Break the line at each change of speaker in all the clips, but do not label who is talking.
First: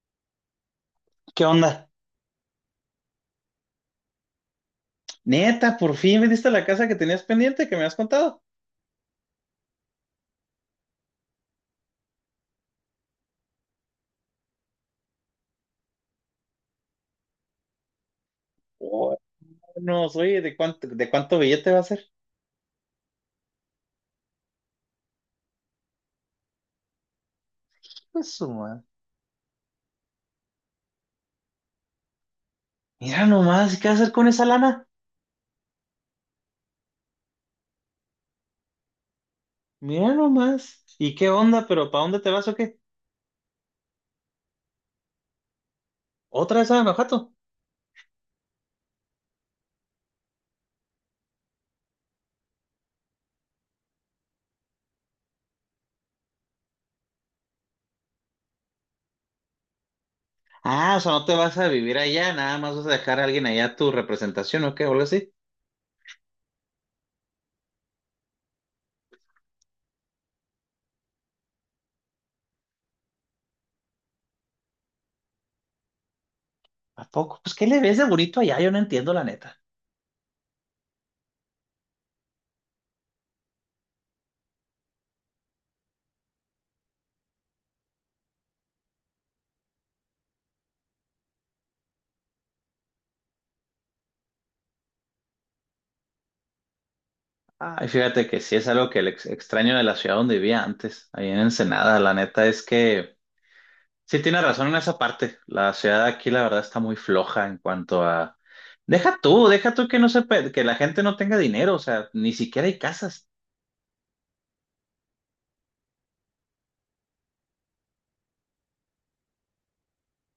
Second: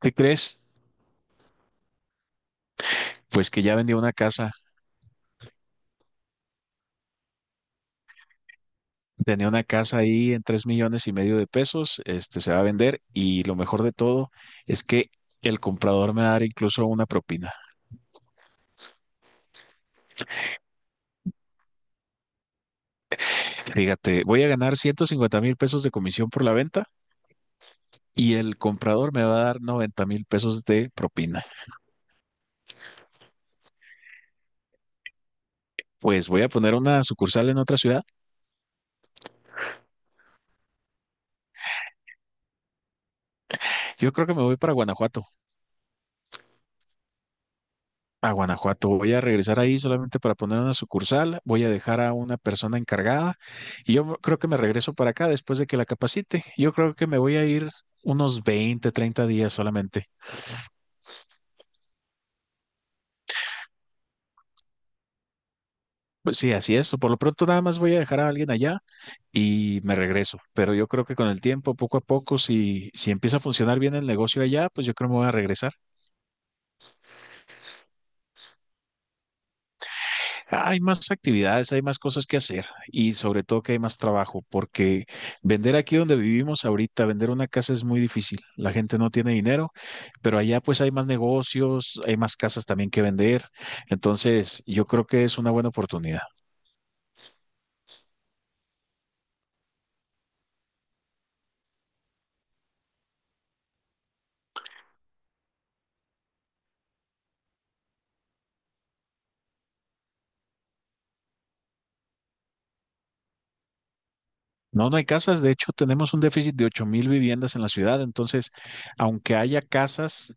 ¿Qué crees?
¿Qué onda?
Pues que ya vendió una casa.
Neta, por fin vendiste la casa que tenías pendiente, que me has contado.
Tenía una casa ahí en 3.5 millones de pesos. Este se va a vender y lo mejor de todo es que el comprador me va a dar incluso una propina.
Oh, no, oye, ¿¿de cuánto billete va a ser?
Fíjate, voy a ganar 150,000 pesos de comisión por la venta
Pues
y
su
el
madre.
comprador me va a dar 90,000 pesos de propina.
Mira nomás, ¿qué hacer con esa lana?
Pues voy a poner una sucursal en otra ciudad.
Mira nomás. ¿Y qué onda? ¿Pero para dónde te vas o qué?
Yo creo que me voy para Guanajuato.
¿Otra vez a Guanajuato?
A Guanajuato voy a regresar ahí solamente para poner una sucursal, voy a dejar a una persona encargada y yo creo que me regreso para acá después de que la capacite. Yo creo que me voy a ir unos 20, 30 días solamente.
Ah, o sea, no te vas a vivir allá, nada más vas a dejar a alguien allá tu representación o qué, o algo así.
Pues sí, así es. Por lo pronto nada más voy a dejar a alguien allá y me regreso. Pero yo creo que con el tiempo, poco a poco, si empieza a funcionar bien el negocio allá, pues yo creo que me voy a regresar.
¿A poco? Pues, ¿qué le ves de bonito allá? Yo no entiendo, la neta.
Hay más actividades, hay más cosas que hacer y sobre todo que hay más trabajo, porque vender aquí donde vivimos ahorita, vender una casa es muy difícil. La gente no tiene dinero, pero allá pues hay más negocios, hay más casas también que vender. Entonces, yo creo que es una buena oportunidad.
Ay, fíjate que sí es algo que le extraño de la ciudad donde vivía antes, ahí en Ensenada. La neta es que sí, tiene razón en esa parte. La ciudad de aquí, la verdad, está muy floja en cuanto a... deja tú que no se pe- que la gente no tenga dinero, o sea, ni siquiera hay casas
No, no hay casas. De hecho, tenemos un déficit de 8,000 viviendas en la ciudad. Entonces, aunque haya casas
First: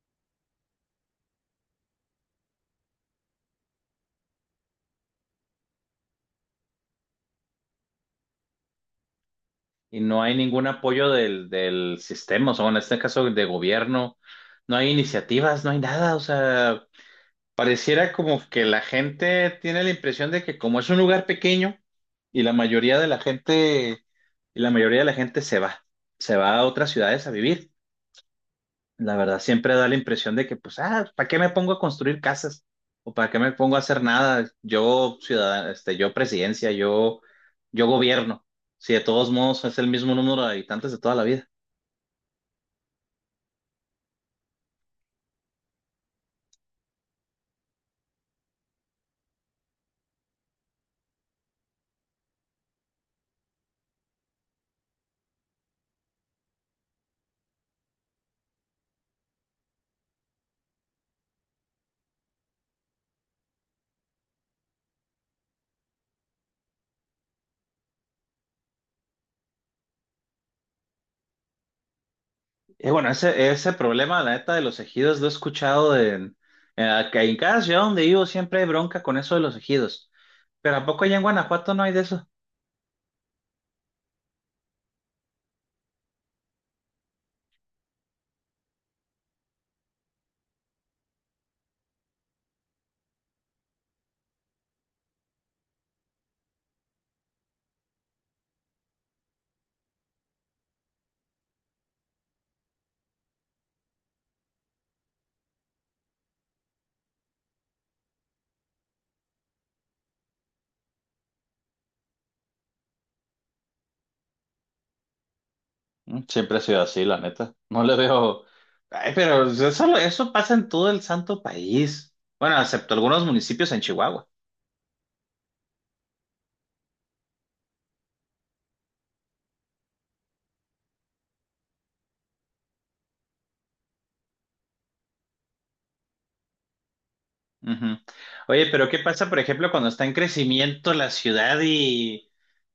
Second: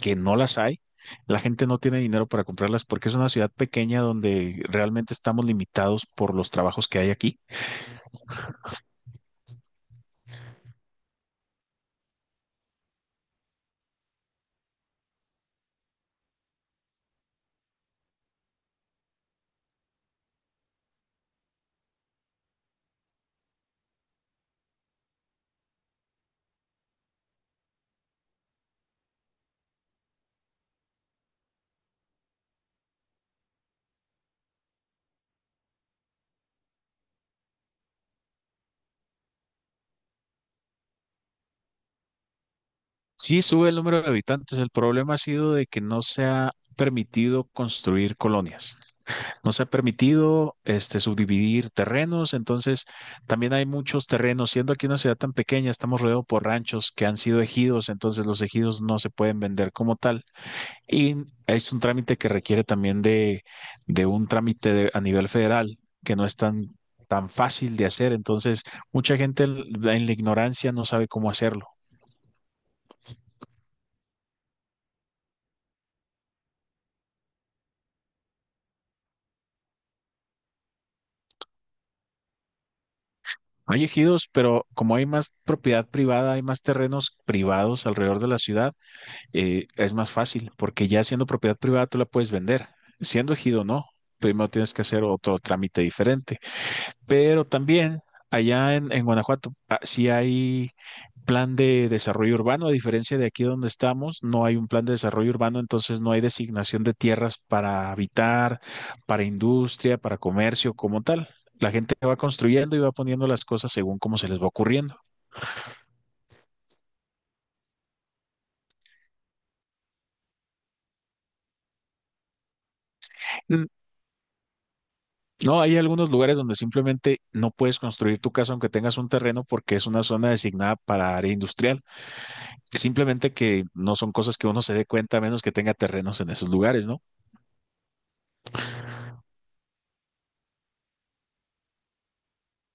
que no las hay, la gente no tiene dinero para comprarlas porque es una ciudad pequeña donde realmente estamos limitados por los trabajos que hay aquí.
y no hay ningún apoyo del sistema, o sea, bueno, en este caso de gobierno, no hay iniciativas, no hay nada, o sea, pareciera como que la gente tiene la impresión de que como es un lugar pequeño y la mayoría de la gente, y la mayoría de la gente se va a otras ciudades a vivir. La verdad, siempre da la impresión de que, pues, ¿para qué me pongo a construir casas? ¿O para qué me pongo a hacer nada? Yo, ciudadano, yo presidencia, yo gobierno. Si de todos modos es el mismo número de habitantes de toda la vida.
Sí, sube el número de habitantes. El problema ha sido de que no se ha permitido construir colonias. No se ha permitido este, subdividir terrenos. Entonces, también hay muchos terrenos. Siendo aquí una ciudad tan pequeña, estamos rodeados por ranchos que han sido ejidos. Entonces, los ejidos no se pueden vender como tal. Y es un trámite que requiere también de un trámite de- a nivel federal que no es tan, tan fácil de hacer. Entonces, mucha gente en la ignorancia no sabe cómo hacerlo.
Y bueno, ese problema, la neta, de los ejidos lo he escuchado en, que en cada ciudad donde vivo siempre hay bronca con eso de los ejidos. Pero ¿a poco allá en Guanajuato no hay de eso?
Hay ejidos, pero como hay más propiedad privada, hay más terrenos privados alrededor de la ciudad, es más fácil, porque ya siendo propiedad privada tú la puedes vender. Siendo ejido, no. Primero tienes que hacer otro trámite diferente. Pero también allá en Guanajuato, sí hay plan de desarrollo urbano, a diferencia de aquí donde estamos, no hay un plan de desarrollo urbano, entonces no hay designación de tierras para habitar, para industria, para comercio como tal. La gente va construyendo y va poniendo las cosas según cómo se les va ocurriendo.
Mm, siempre ha sido así, la neta. No le veo. Ay, pero eso pasa en todo el santo país. Bueno, excepto algunos
Mm.
municipios en Chihuahua.
No, hay algunos lugares donde simplemente no puedes construir tu casa aunque tengas un terreno porque es una zona designada para área industrial. Simplemente que no son cosas que uno se dé cuenta a menos que tenga terrenos en esos lugares, ¿no?
Ujú. Oye, pero ¿qué pasa, por ejemplo, cuando está en crecimiento la ciudad y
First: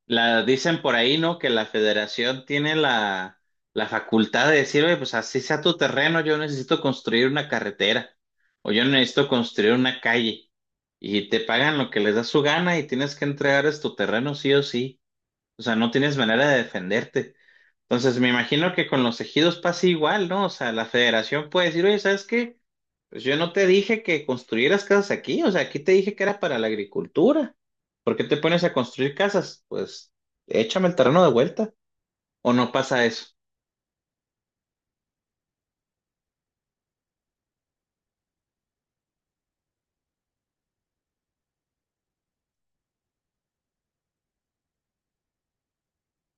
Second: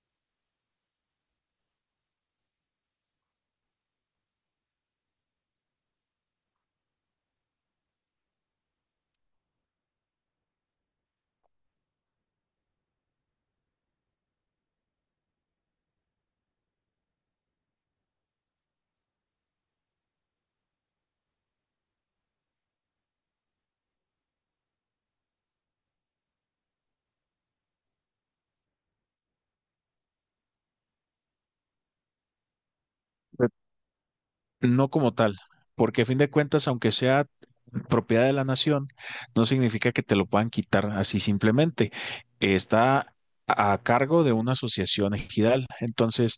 la dicen por ahí, ¿no? Que la federación tiene la facultad de decir, oye, pues así sea tu terreno, yo necesito construir una carretera o yo necesito construir una calle. Y te pagan lo que les da su gana y tienes que entregar es tu terreno sí o sí. O sea, no tienes manera de defenderte. Entonces, me imagino que con los ejidos pasa igual, ¿no? O sea, la federación puede decir, oye, ¿sabes qué? Pues yo no te dije que construyeras casas aquí, o sea, aquí te dije que era para la agricultura. ¿Por qué te pones a construir casas? Pues échame el terreno de vuelta. ¿O no pasa eso?
Re- No como tal, porque a fin de cuentas, aunque sea propiedad de la nación, no significa que te lo puedan quitar así simplemente. Está a cargo de una asociación ejidal. Entonces,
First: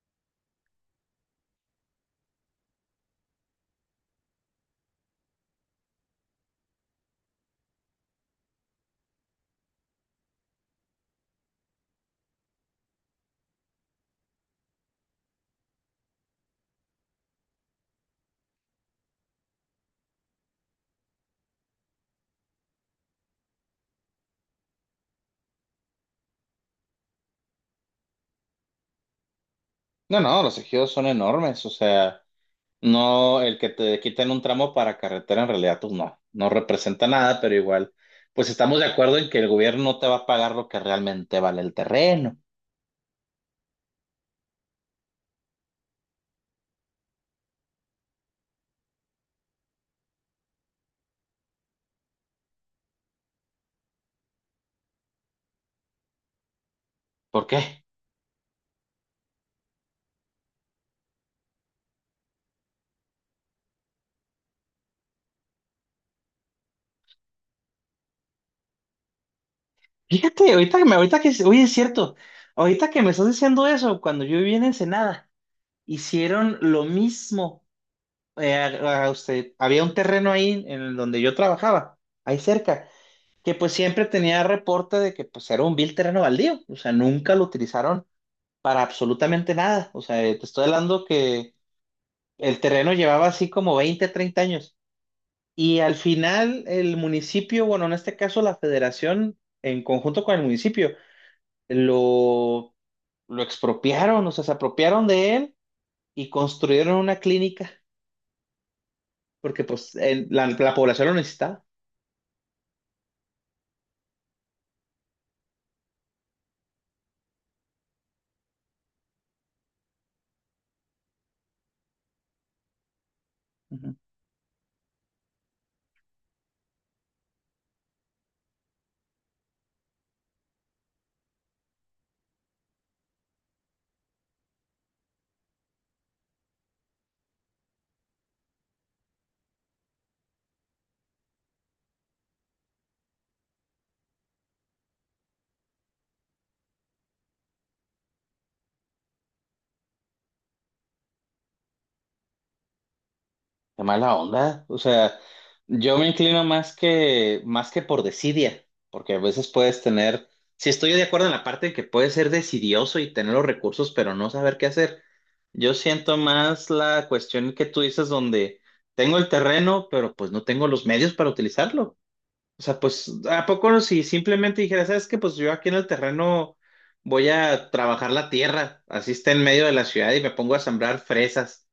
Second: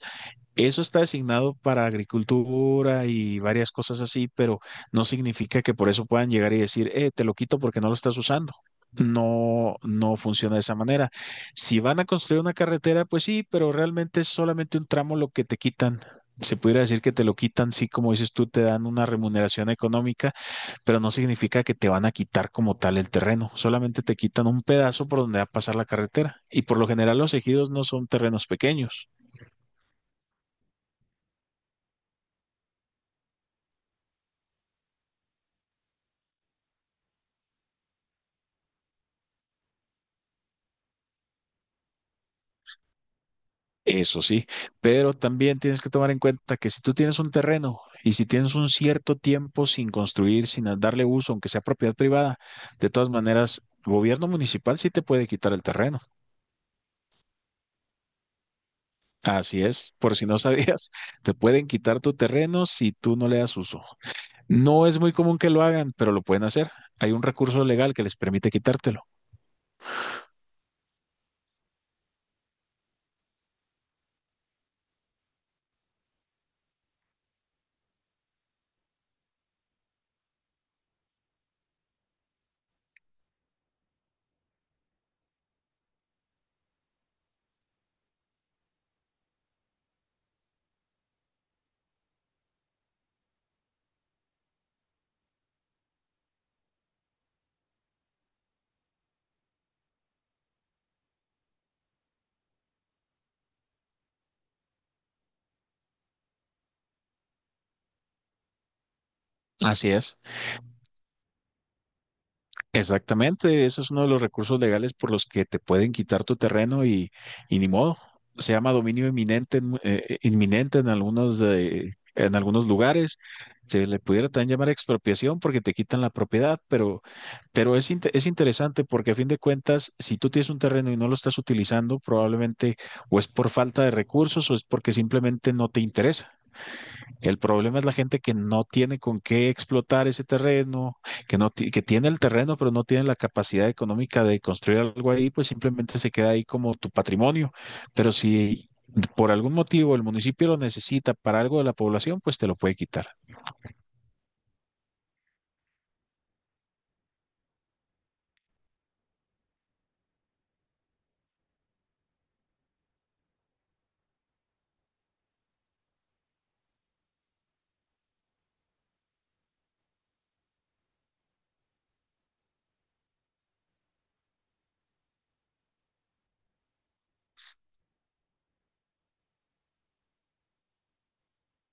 eso está designado para agricultura y varias cosas así, pero no significa que por eso puedan llegar y decir, te lo quito porque no lo estás usando. No, no funciona de esa manera. Si van a construir una carretera, pues sí, pero realmente es solamente un tramo lo que te quitan. Se pudiera decir que te lo quitan, sí, como dices tú, te dan una remuneración económica, pero no significa que te van a quitar como tal el terreno. Solamente te quitan un pedazo por donde va a pasar la carretera. Y por lo general los ejidos no son terrenos pequeños.
No, no, los ejidos son enormes, o sea, no el que te quiten un tramo para carretera en realidad, pues no, no representa nada, pero igual, pues estamos de acuerdo en que el gobierno no te va a pagar lo que realmente vale el terreno.
Eso sí, pero también tienes que tomar en cuenta que si tú tienes un terreno y si tienes un cierto tiempo sin construir, sin a- darle uso, aunque sea propiedad privada, de todas maneras, gobierno municipal sí te puede quitar el terreno.
¿Por qué?
Así es, por si no sabías, te pueden quitar tu terreno si tú no le das uso. No es muy común que lo hagan, pero lo pueden hacer. Hay un recurso legal que les permite quitártelo.
Fíjate, oye, es cierto, ahorita que me estás diciendo eso, cuando yo vivía en Ensenada, hicieron lo mismo. A usted, había un terreno ahí en donde yo trabajaba, ahí cerca, que pues siempre tenía reporte de que pues era un vil terreno baldío, o sea, nunca lo utilizaron para absolutamente nada. O sea, te estoy hablando que el terreno llevaba así como 20, 30 años. Y al final el municipio, bueno, en este caso la federación, en conjunto con el municipio, lo, lo expropiaron, o sea, se apropiaron de él y construyeron una clínica, porque
Así
pues
es.
la población lo necesitaba.
Exactamente, eso es uno de los recursos legales por los que te pueden quitar tu terreno y ni modo. Se llama dominio inminente, inminente en algunos lugares. Se
Ujú.
le pudiera también llamar expropiación porque te quitan la propiedad, pero es interesante porque a fin de cuentas, si tú tienes un terreno y no lo estás utilizando, probablemente o es por falta de recursos o es porque simplemente no te interesa. El problema es la gente que no tiene con qué explotar ese terreno, que no ti- que tiene el terreno, pero no tiene la capacidad económica de construir algo ahí, pues simplemente se queda ahí como tu patrimonio. Pero si por algún motivo el municipio lo necesita para algo de la población, pues te lo puede quitar.
Qué mala onda. O sea, yo me inclino más que por desidia, porque a veces puedes tener, si estoy de acuerdo en la parte de que puedes ser desidioso y tener los recursos, pero no saber qué hacer. Yo siento más la cuestión que tú dices donde tengo el terreno, pero pues no tengo los medios para utilizarlo. O sea, pues, ¿a poco no? Si simplemente dijera, ¿sabes qué? Pues yo aquí en el terreno voy a trabajar la tierra, así está en medio de la ciudad y me pongo a sembrar fresas.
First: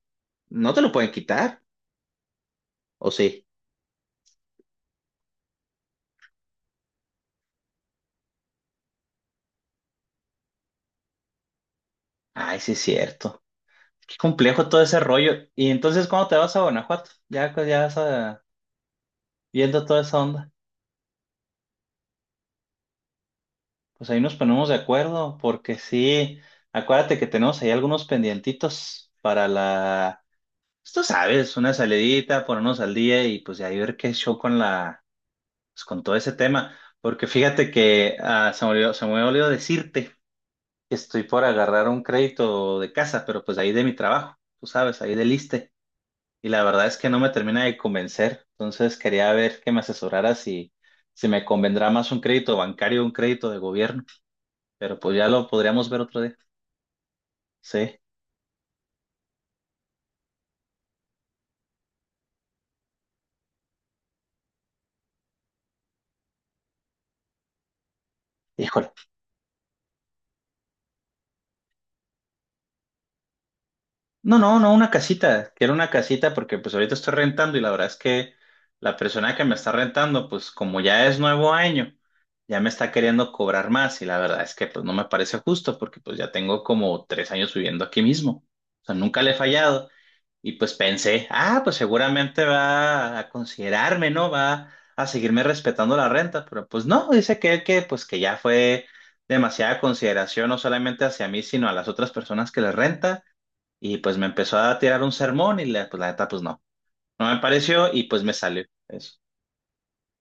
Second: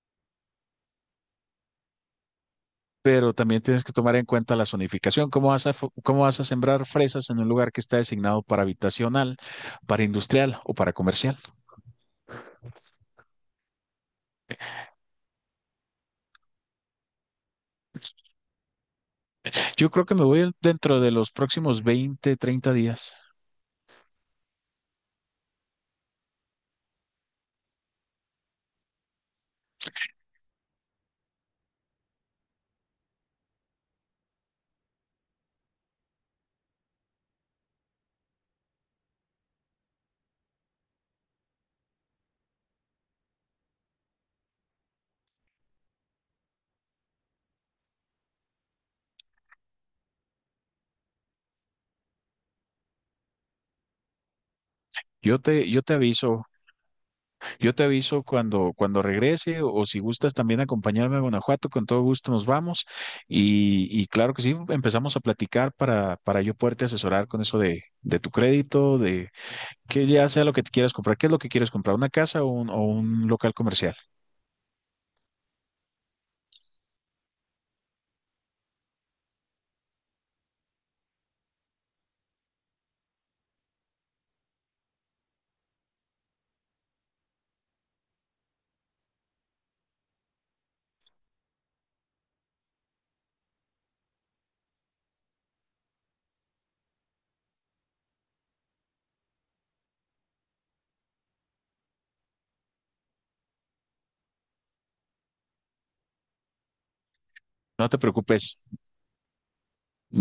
¿No te lo pueden quitar? ¿O
Pero
sí?
también tienes que tomar en cuenta la zonificación. ¿Cómo vas a, cómo vas a sembrar fresas en un lugar que está designado para habitacional, para industrial o para comercial?
Ay, sí es cierto. Qué complejo todo ese rollo. Y entonces, ¿cuándo te vas a Guanajuato? Ya, pues, ya vas a- viendo
Yo
toda
creo que
esa
me voy
onda.
dentro de los próximos 20, 30 días.
Pues ahí nos ponemos de acuerdo, porque sí, acuérdate que tenemos ahí algunos pendientitos para la... Pues, tú sabes, una salidita, ponernos al día y pues de ahí ver qué show con la pues, con todo ese tema, porque fíjate que se me olvidó decirte que estoy por agarrar un crédito de casa, pero pues ahí de mi trabajo, tú sabes, ahí del ISSSTE, y la verdad es que no me termina de convencer, entonces quería ver que me asesorara si me convendrá más un crédito bancario o un crédito de gobierno, pero pues ya
Yo
lo
te, yo
podríamos
te
ver otro día.
aviso, yo te
Sí,
aviso cuando, cuando regrese o, si gustas también acompañarme a Guanajuato, con todo gusto nos vamos y claro que sí, empezamos a platicar para yo poderte asesorar con eso de tu
híjole.
crédito, de que ya sea lo que te quieras comprar, qué es lo que quieres comprar, una casa o un local comercial.
No, no, no, una casita. Quiero una casita porque pues ahorita estoy rentando y la verdad es que la persona que me está rentando, pues como ya es nuevo año, ya me está queriendo cobrar más y la verdad es que pues no me parece justo porque pues ya tengo como 3 años viviendo aquí mismo. O sea, nunca le he fallado y pues pensé, ah, pues seguramente va a considerarme, ¿no? Va a seguirme respetando la renta, pero pues no, dice que pues que ya fue demasiada consideración no solamente hacia mí, sino a las otras personas que le renta y pues me empezó a tirar un sermón y la, pues la neta, pues no. No me
No
pareció
te
y pues me
preocupes.
salió eso.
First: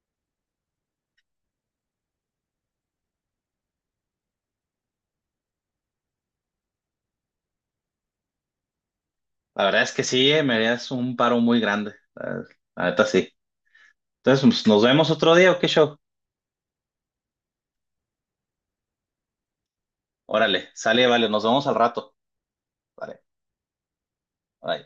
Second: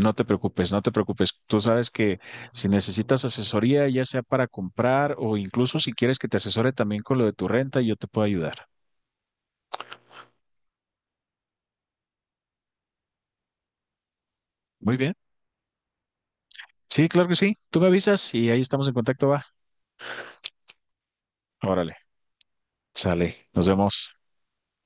No te preocupes, no te preocupes. Tú sabes que si necesitas asesoría, ya sea para comprar o incluso si quieres que te asesore también con lo de tu renta, yo te puedo ayudar.
La verdad es que sí, me harías un paro muy grande. La neta sí. Entonces, pues, ¿nos
Muy
vemos
bien.
otro día o qué show?
Sí, claro que sí. Tú me avisas y ahí estamos en contacto, va.
Órale, sale, vale, nos vemos al
Órale,
rato. Vale,
sale. Nos vemos.
bye.